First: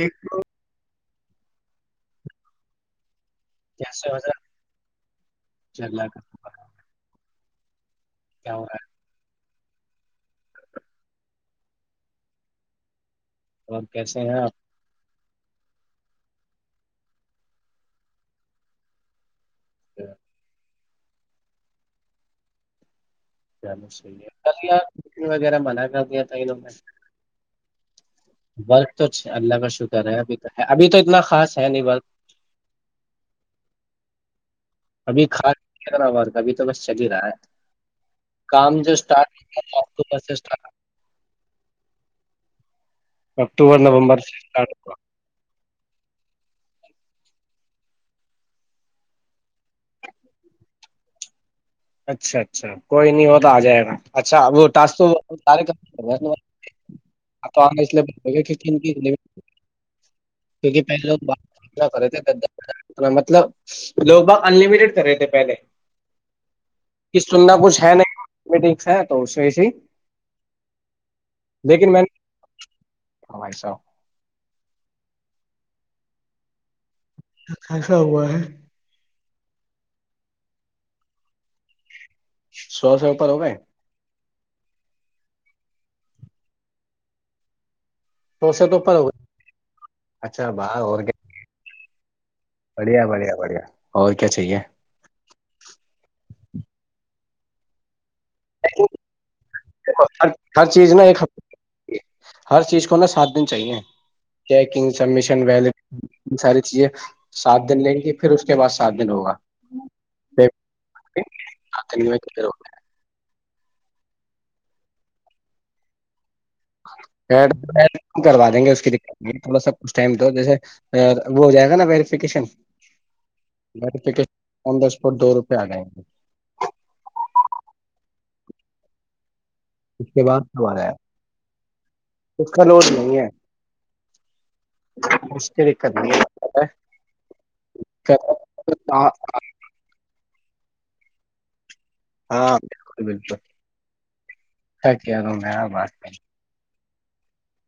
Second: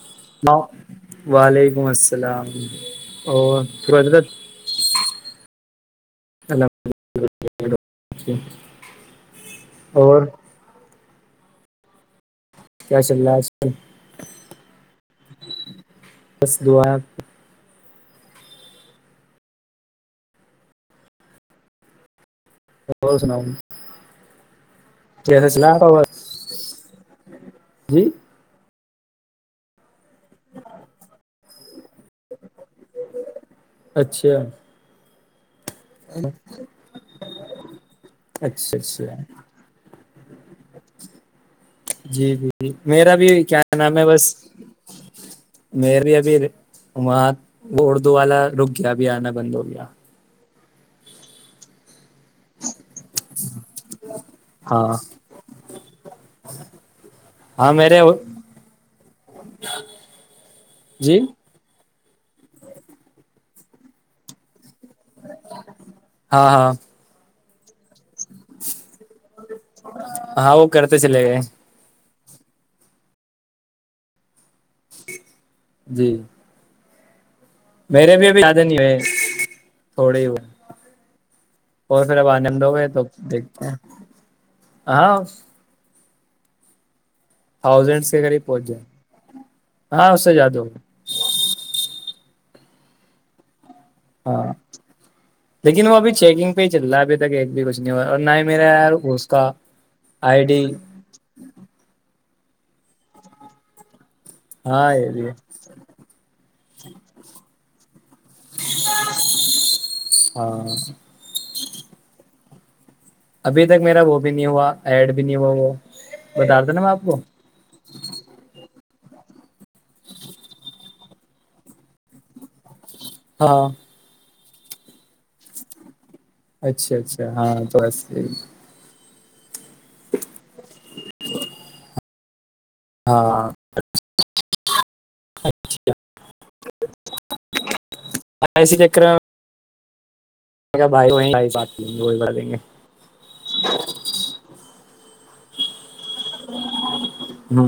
ایک ہ وعلیکم السلام [unintelligible] اورو سرج کیسے د حضرت چل ل [unintelligible] [unintelligible] اور کیاش اور کیسے ہیں آپ بس دعا [unintelligible] اور سناؤ چلوی ہے ک کیسا وغہ چلا منع آپ کر دیا بس میں جی ب توھ اللہ کا شکر ہے ابھی تو ہے ابھی تو اتنا خاص ہے نہیں بات اچھا ابھی خاص ا ابھی تو بس چل ہی رہا ہے کام اچھا جو اچھا اسٹارٹ تھا کو پرسسٹ جی ج ج میرا بھی کیا نام ہے نومبر بس سے اسٹارٹ ہوا میرری ابھی وہاں وہ اردو والا رک گیا بھی آنا بند ہو گیا اچھا اچھا کوئی نہیں ہو تو آ جائے گا اچھا ہاں وہٹے ہاں میرے کیک پہلے جی تنا کر رہے تھےنا مطلب لوگ باگ انلمیٹیڈ کرے تھے پہلے ہاں ہاں کہ سننا کچھ ہے نہیں میٹنگ سے سی ہاں وہ کرتے چلے گئے ہمائیسو جی ایسا میرے ہوا بھی ہے بھی زیادہ نہیں ہوئے تھوڑی ہی ہو اور پھر اب آنند ہو گئے سو تو سے اوپر ہو گئے دیکھتے ہیں [inaudible] تھاؤزنڈ کے قریب سو پہنچ سے تو اوپر ہو گئے جائے ہاں اس سے زیادہ ہوگا بڑیا بڑھیا بڑھیا اور کیا ہاں چاہیے لیکن وہ ابھی چیکنگ چل رہ اھیک ایکت بھی کچ نہیں ہوا اور ہی میرے یار اس کا ہر آئی ڈی ہر چیز نا ایک ہفتے ہر چیز کو نا سات دن چاہیے چیکنگ ہاں یہ بھی سبمیشن ویل ساری چیزیں ساتھ دن لیں گے پھر اس کے بعد سات دن ہوگا ہاں ہاں دو کرو ابھی تک میرا وہ بھی نہیں ہوا ایڈ بھی نہیں ہوا وہ بتا رہا تھا نا میں آپ کو کروا دیں گے اس کی دقت تھوڑا سا کچھ ٹائم دو جیسے وہ ہو جائے گا نا ویریفکیشن ہاں بر آ در اسپاٹ دو روپئے آ جائیں گے اچھا اچھا ہاں تو بس یہی اس کے بعد با دا نہیں ہے ہاں دقت نہیں اسی چکر بھائی وہ بات لیں گے وہی بات لیں گے ہاں بالکل بالکل کیا میں بات کر نو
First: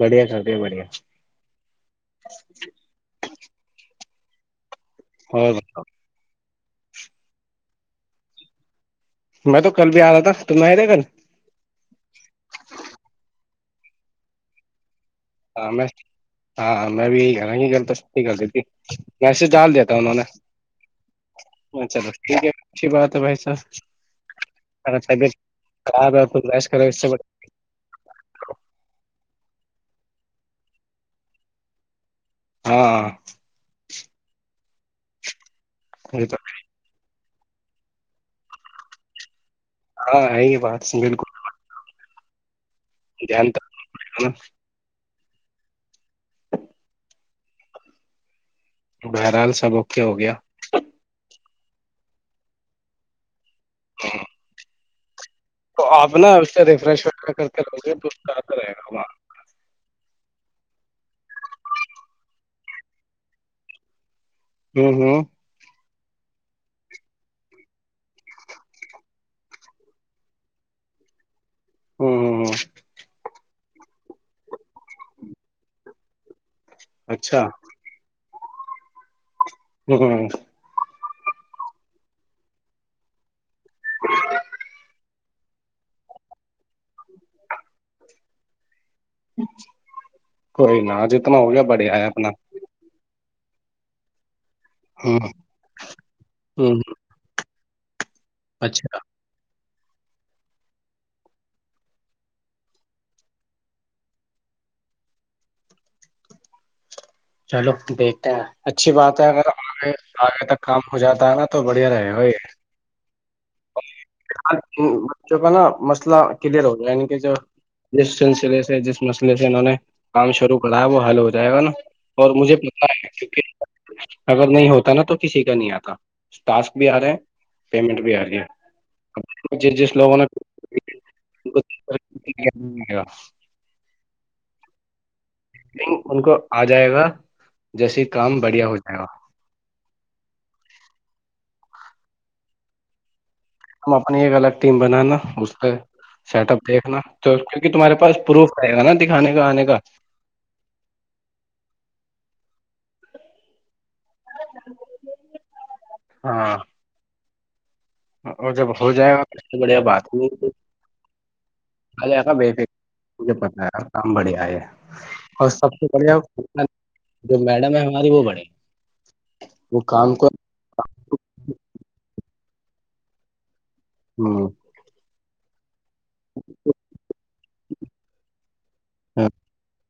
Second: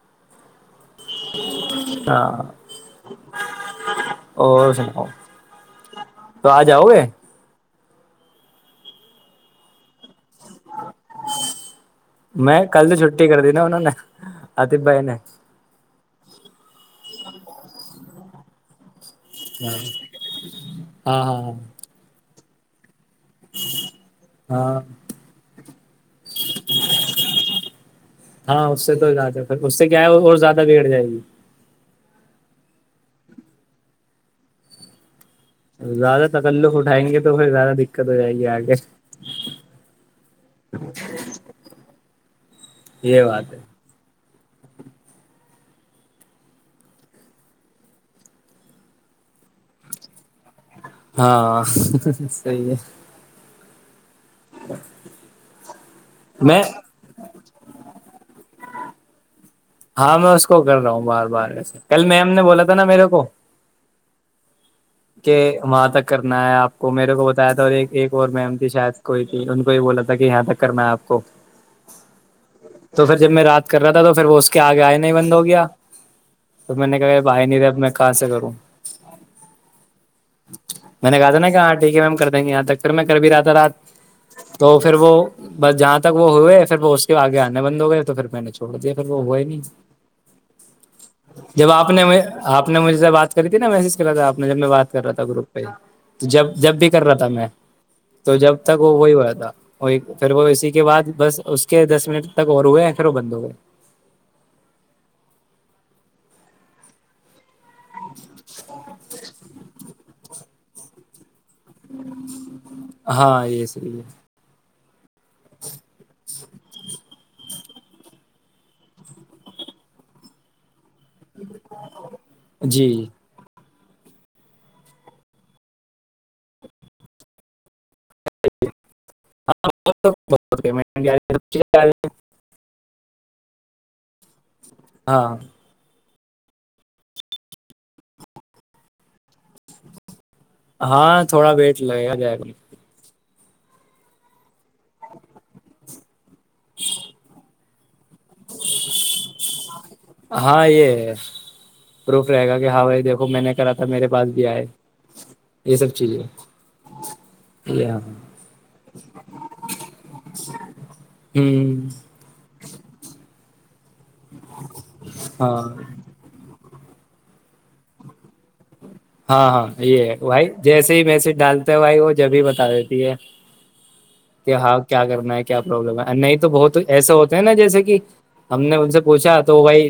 بڑھیا کردے بڑھیا ہاں اور سنا ہو تو آ جاؤ گے میں تو کل بھی آ رہا تھا تم آئے تھے کل میں کل تو چھٹی کر دی نہیں اننوں نے آتیت بائی نے ہاں میں ج میںسے ڈال ہاں دیا تھا انہوں نے ہاں ہاں چل بس ٹھیک ہے اچھی بات تو ہاں بھائیساراب ہاں اس سے تو زیادہ پھر اس سے کیا ہے وہ اور زیادہ بیگڑ جائے گی ہاں یہ زیادہ تو تتلق اٹھائیں گے تو زیادہ دقت ہو جائے گی آگے ہاں ہے ہی بات بالکل یہ دان بات ہے بہرحال سب اوکے ہو گیا ہاں صی ہے ج وق تو آپ نا اس سے ریفریش وہ کرتے رہو گے تو رہے گا وہاں ہاں میں اس کو کر رہا ہوں بار بارسے کل میم نے بولا تھا نا میرے کو ہوں ہوں کہ وہاں تک کرنا ہے آپ کو میرے کو بتایا تھا اور ایک اور میم تھی شاید کوئی تھی ان کو یہ بولا تھا کہ یہاں تک کرنا ہے آپ کو ہوں تو پھر جب میں رات کے کر رہا تھا تو پھر وہ اس کے آگے آئے نہیں بند ہو گیا توب میں نے کہا یہ اچھا بھائی نہیںے اب میں کہاں سے کروں تو ج میں نے کہا تھا نا کہ ہاں ٹھیک ہے میم کر دیں گے یہاں تک پھر میں کر بھی رہا تھا رات تو پھر وہ بس جہاں تک وہ ہوئے پھر وہ اس کے آگے آنے بند ہو گئے تو پھر میں نے چھوڑ دیا وہ ہوئے نہیں کوئی نہ جتنا ہو گیا جب آپ بڑھیا نے ہے اپنا آپ نے مجھ سے بات کرتی نایج کیا کر تھا آ نے جب میں کر رہا ہ تھا گروپ پہ تو جب ہ جب بھی کر رہا تھا میں تو جب تک وہ اچھا وہی ہوا تھا اور پھر وہ اسی کے بعد بس اس کے دس منٹ تک اور ہوئے یا پھر وہ بند ہو گئے چلو دیکھتے ہیں اچھی بات ہے اگر آگے آگے تک کام ہو جاتا ہے نا تو بڑھیا رہے ہاں یہ صحیح بچوں کا نا مسئلہ کلیئر ہو گا یعنی کہ جو جس سلسلے سے جس مسئلے سے انہوں نے کام شروع کر لو حالو ہو جائے گا نا اور مجھے پت جی ہے کیکہ اگر نہیں ہوتا نا تو کسی کا نہیں آتا ٹاسک بھی آ رہے پیمنٹ بھی آ رہی ہے جس لوگوں نے ہاں لن ان کو آ جائے گا جیس کام بڑھیا ہو جائے گا ہاں تھوڑا ویٹ لگے گا ج میں ہم اپنی ایک الگ ٹیم بنانا اس پ سیٹ اپ دیکھنا تو کی کہ تمہارے پاس پروف آئے گا نا دکھانے کا آنے کا ہاں ہا دیکو میں نے کرا ب میرے پاس بھی آئے یہ سب چیزیں ہاں یہ ہاں اور جب ہو جائے گا سب سے بڑھیا بات ہو ہ جائےا بے فکر مجھے پ ہاں کام بڑھیا ہے اور ہاں سب سے بڑھیا جو میڈم ہے ہماری وہ بڑے ہاں ہاں وہ یہ ہے کام کو بھائی جیسے ہی میسیج ڈالتے ہیں بھائی وہ جبھی بتا دیتی ہے ہوں، کہ ہؤ کیا کرنا ہے لم ہے نہیں تو بہت ایسے ہوتے ہیں نا جیسے کہ ہم نے ان سے پوچھا تو بھائی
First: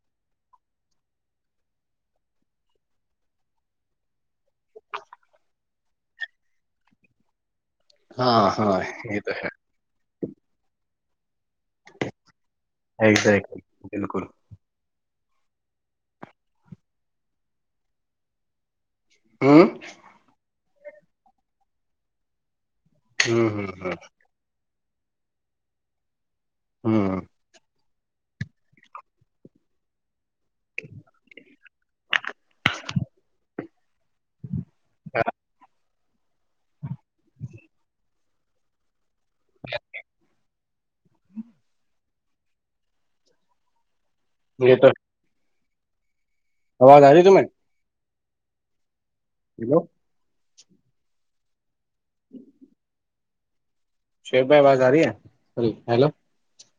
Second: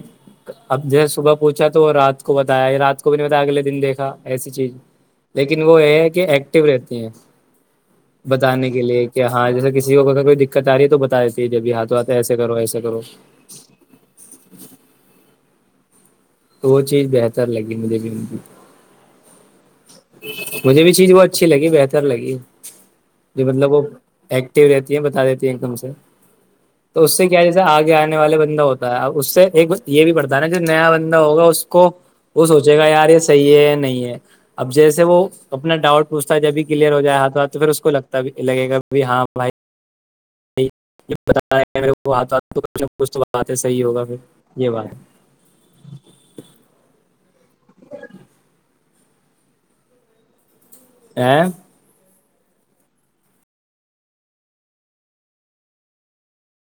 اب جیسے صبح پوچھا تو رات کو بتایا رات کو بھی نہیں بتایا اگلے دن دیکھ ایسی چیز لیکن وہ یہ ہے کہ ایکٹو رہتی ہیں ہاں بتانے ہاں کے لیے یہ کہ تو ہے ہاں جیسے کسی کو اگر کوئی دقت آ رہی ہے تو بتا جب ہاتھ آتا ایسے کرو ایسے کرو ایگزیکٹلی بالکل وہ چیز بہتر لگی مجھے بھی ان ہوں مجھے بھی چیز بہت اچھی لگی بہتر لگی جو ہوں مطلب وہ ہ ایکٹو رہتے بتا دیتی ہیں ایک دم سے تو اس ہ سے کیا جس آگے آنے والے بندہ ہوتا ہے ا اس سے ایک یہ بھی پڑتا ہے نا جو نیا بندہ ہوگا اس کو وہ سوچے گا یار یہ صحیح ہے نہیں ہے اب جیسے وہ اپنا ڈاؤٹ پوچھتا ہے جب بھی کلیئر ہو جائے ہاتھ ہاتھ تو پھر اس کو لگتا بھی لگے گا بھی ہاں بھائیاتھ پوچھ توات ہے صحیح ہوگا پھر جی ہ یہ بار تو آواز آ رہی ت میں [inaudible] ہیلو [inaudible] [inaudible] شیخ بھائی آاز آ رہی ہے ہیلو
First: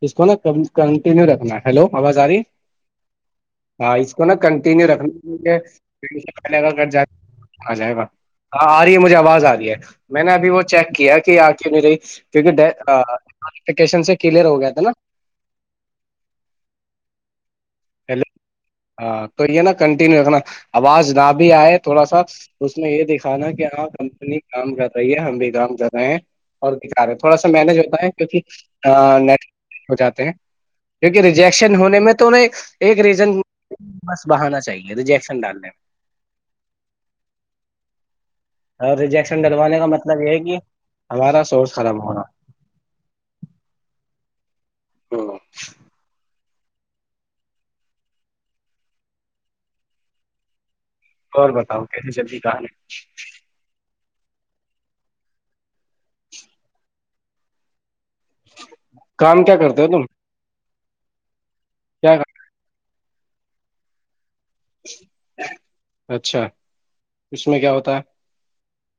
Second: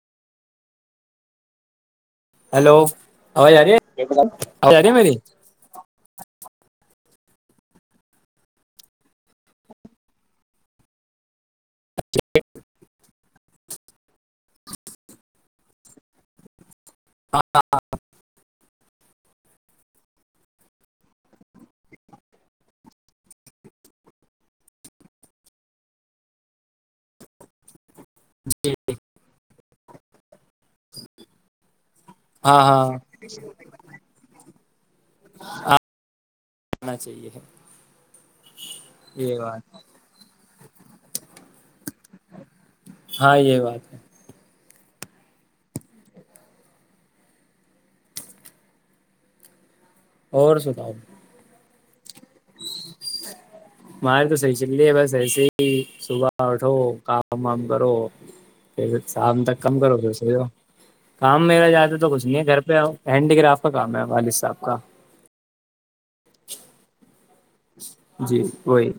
اس کو نا کنٹینیو رکھنا ہیلو آازاری ہیلو آواز آ رہی ہے ہاں اس کو نا آواز آ رہی کنٹینیو ہے رکھنا میری پ پہلے اگر گ ج آ جائے گا ہاں آ رہی ہے مجھے آواز آ رہی ہے میں نے ابھی وہ چیک کیا کہ آ کیوں نہیں رہی کیونکہ ڈفکیشن سے کیلر ہو گیا تھا نا [inaudible] ہیلو ہاں تو یہ نا کنٹینیو رکھنا آواز نہ بھی آئے تھوڑا سا اس میں یہ دکھانا کہ ہاں کمپنی کام کر رہی ہے ہم بھی کام کر رہے ہیں اور دکھا رہے تھوڑا سا مینج ہوتا ہے کیک ہو جاتے ہیں کیکہ ریجیکشن ہونے میں [inaudible] ہاں ہاں ایک آنا ریزن بس بہانا چاہیے [unintelligible] چاہیے اور یہ ریجیکشن بات ڈلوانے کا مطلب یہ ہے کہ ہمارا سورس خراب ہو رہا ہاں یہ بات ہے ہاں اور سناؤ اور بتاؤ [inaudible] ماہر تو صحیح چل رہی ہے بس ایسے ہی صبح اٹھو کام وام کرو پھر شام کام کیا تک کم کرتے ہو کرو تم تو سو کام میرا جاتے تو کیا کچھ نہیں ہے گھر پہ آؤ ہینڈی کرراف کام ہے وال اچھا اس میں کیا ہوتا ہے جی وہی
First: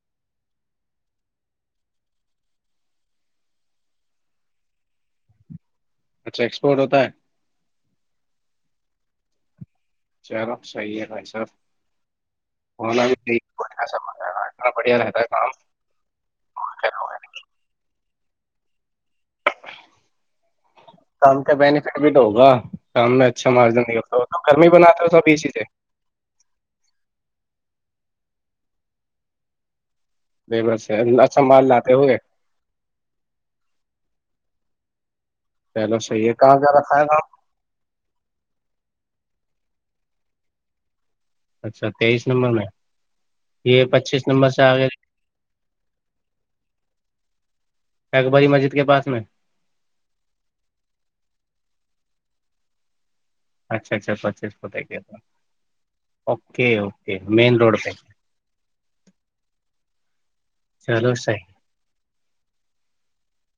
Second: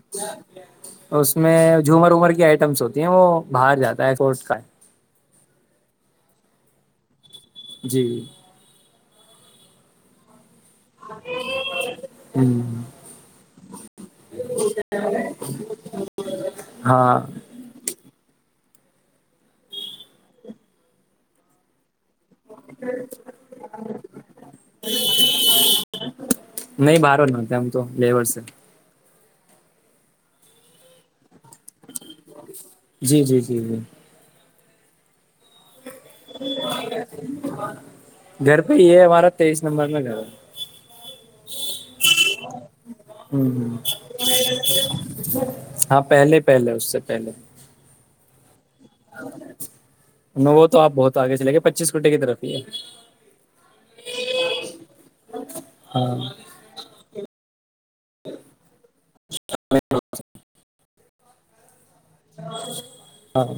اس میں جھومر عمر کی ائٹمز ہوتی ہیں وہ باہر جاتا ہے کورس کا اچھا ایکسپورٹ ہوتا ہے جی چیرا صحیح ہے بائی سا ہوں، بھی س بڑھیا رہتا ہے کام ہاں کم کا بف تو ہوگا سام میں اچھا مارجن نکلتا گرمی بناتے ہو سب اس چی سے نہیں باہر [inaudible] بےبس ہیں سنبھال لاتے ہوئے جی جی جی جی چلو صحیح ہے کہاں جا رکھا ہے کام گھر پہ ہی ہمارا تیئیس نمبر میں گا اچھا تیئیس نمبر میں ہ یہ پچیس نمبر سے آگئے ہاں پہلے پہلے اس سے پہلے ایک باری مجھے وہ تو آپ بہت آگے چلے گ پچیس کوٹے کی طرفی ہے اچھا اچھاچیس فک تھا ہاں اوکے اوکے مین روڈ پہ س چلو سی ہاں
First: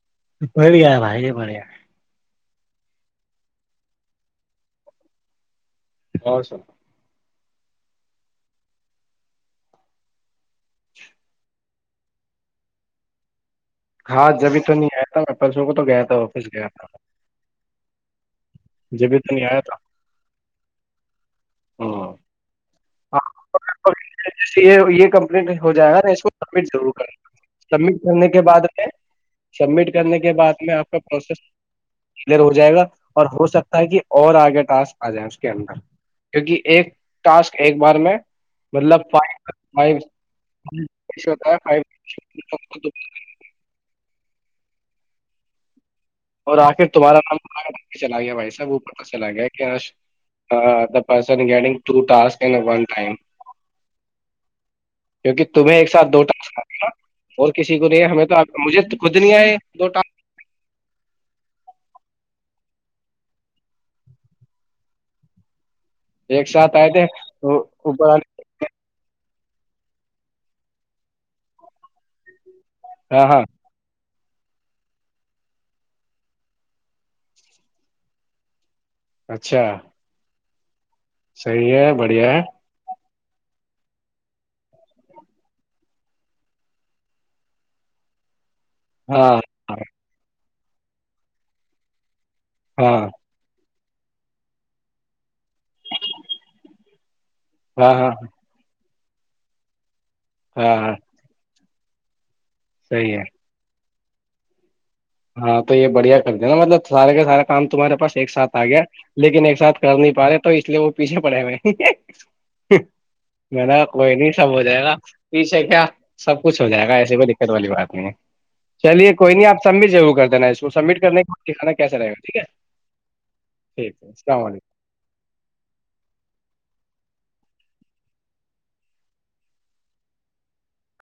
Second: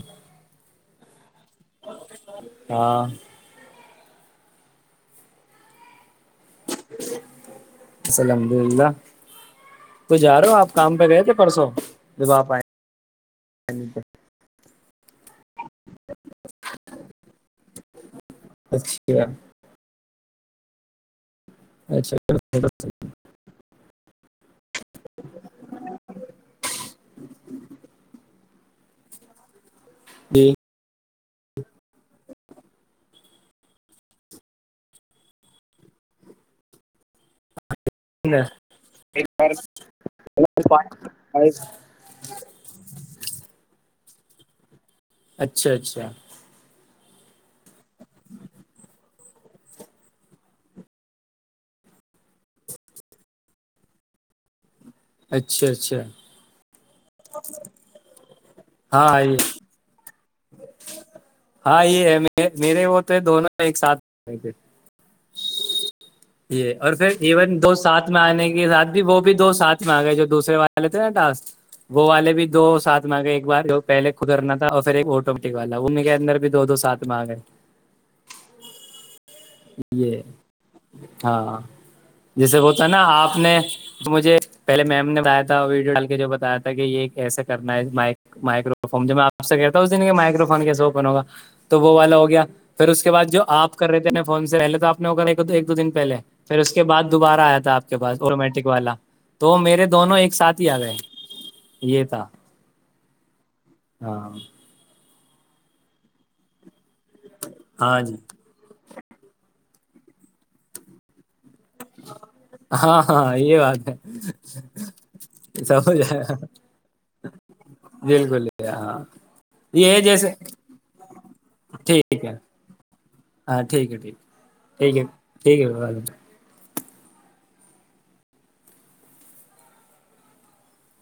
چاہے پڑے ہاں او سر السلحمد للہ ک جا رہا ہو آپ کام پہ گئے تھے پرسوں جب آپ آئے ہاں جبھی سا نہیں آیا تھا میں پسوں کو تو گیا تھا آفس گیا تھا جبھی اچھا تو نہیں آیا تھا اچھاچ ہاں یہ یہ کمپلیٹ ہو جائے گا نا اس کو سبمٹ ضرور کر سبمٹ کرنے کے بعد سبمٹ کرنے کے جی بد میں آپ کو پروسس کلیئر ہو جائے گا اور ہو سکتا ہے کہ اور آگے ٹاسک آ جائےیں اس کے اندر کیونکہ ایک ٹاسک ایک بار میں مطلب ف فتا ہے ف اچھا اچھا اور آخر تمہارا نام چلا گیا بھائی صاحب او چلا گیاگٹ کیوںک کہ اچھا تمہیں ایک اچھا سات دوٹ ہ اور کسی کو نہیں ہمیں تو مجھے خود ہاں نہیں یہ آئے دو ٹم ہاں یہ ہے میرے وہ تھے دونوں ایک ساتھ تھے ٹاسک ایک یہ ساتھ آئے اور تھے پھر تو ایون دوست اوپر ساتھ میں والے آنے کے ساتھ بھی وہ دو ساتھ میں آ گئے جو دوسرے والے تھے نا ڈاس وہ والے بھی دو ساتھ میں ہاں آگے ہاں ایک بار جو پہلے کدرنا تھا اور پھر ایک ٹ والا وہ میرے اندر بھی دو دو ساتھ مانگ ہے اچھا یہ ہاں صحیح ہے بڑھیا جیسے ہوتا ہے نا آپ نے مجھے پہے میم نے بتایا تھا ویڈیو ڈال کے جو بتایا تھا کہ یہ کیسے کرنا ہے مائکرو تو فج میں ہاں آپ سے ہاں کہتا ہوں مائکرو فون کیسے اوپن ہوگا تو وہ والا ہو گیا پھر ہاں اس کے بعد جو آپ کو کر رہتے ہیں نا فون سے پہلے تو آ نے ہو کر ایک دو دن پہے پھر اس کے بعد دوبارہ آیا تھا آپ ہاں کے ہاں پاس آٹومیٹک والا تو میرے دونوں ایک ساتھ ہی آ گئے یہ تھا صحی ہے ہاں ہاں تو یہ بڑھیا کر د نا مطلب سارے کے سارا کام تمہارے ہاں پاس جی ایک ساتھ آ گیا لیکن ایک ساتھ کر نہیں پا رہے تو اس لیے وہ پچھے پڑے ہوئے ہاں ہاں یہ م ن بات کوئی ہے نہیں سب ہو جائے گا پیچھے کیا سمجھ آیا سب کچھ ہو جائے گا ایسیے کوئی دقت والی بات نہیں ہے بالکل ہاں چلیے کوئی نہیں آپ س یہ ہے کر جیسے دینا اس سبمٹ کرنے کےکھا کیسا رہے گا ٹھیک ہے ٹھیک ہے اللام علیکم ٹھیک ہے ٹھیک ہے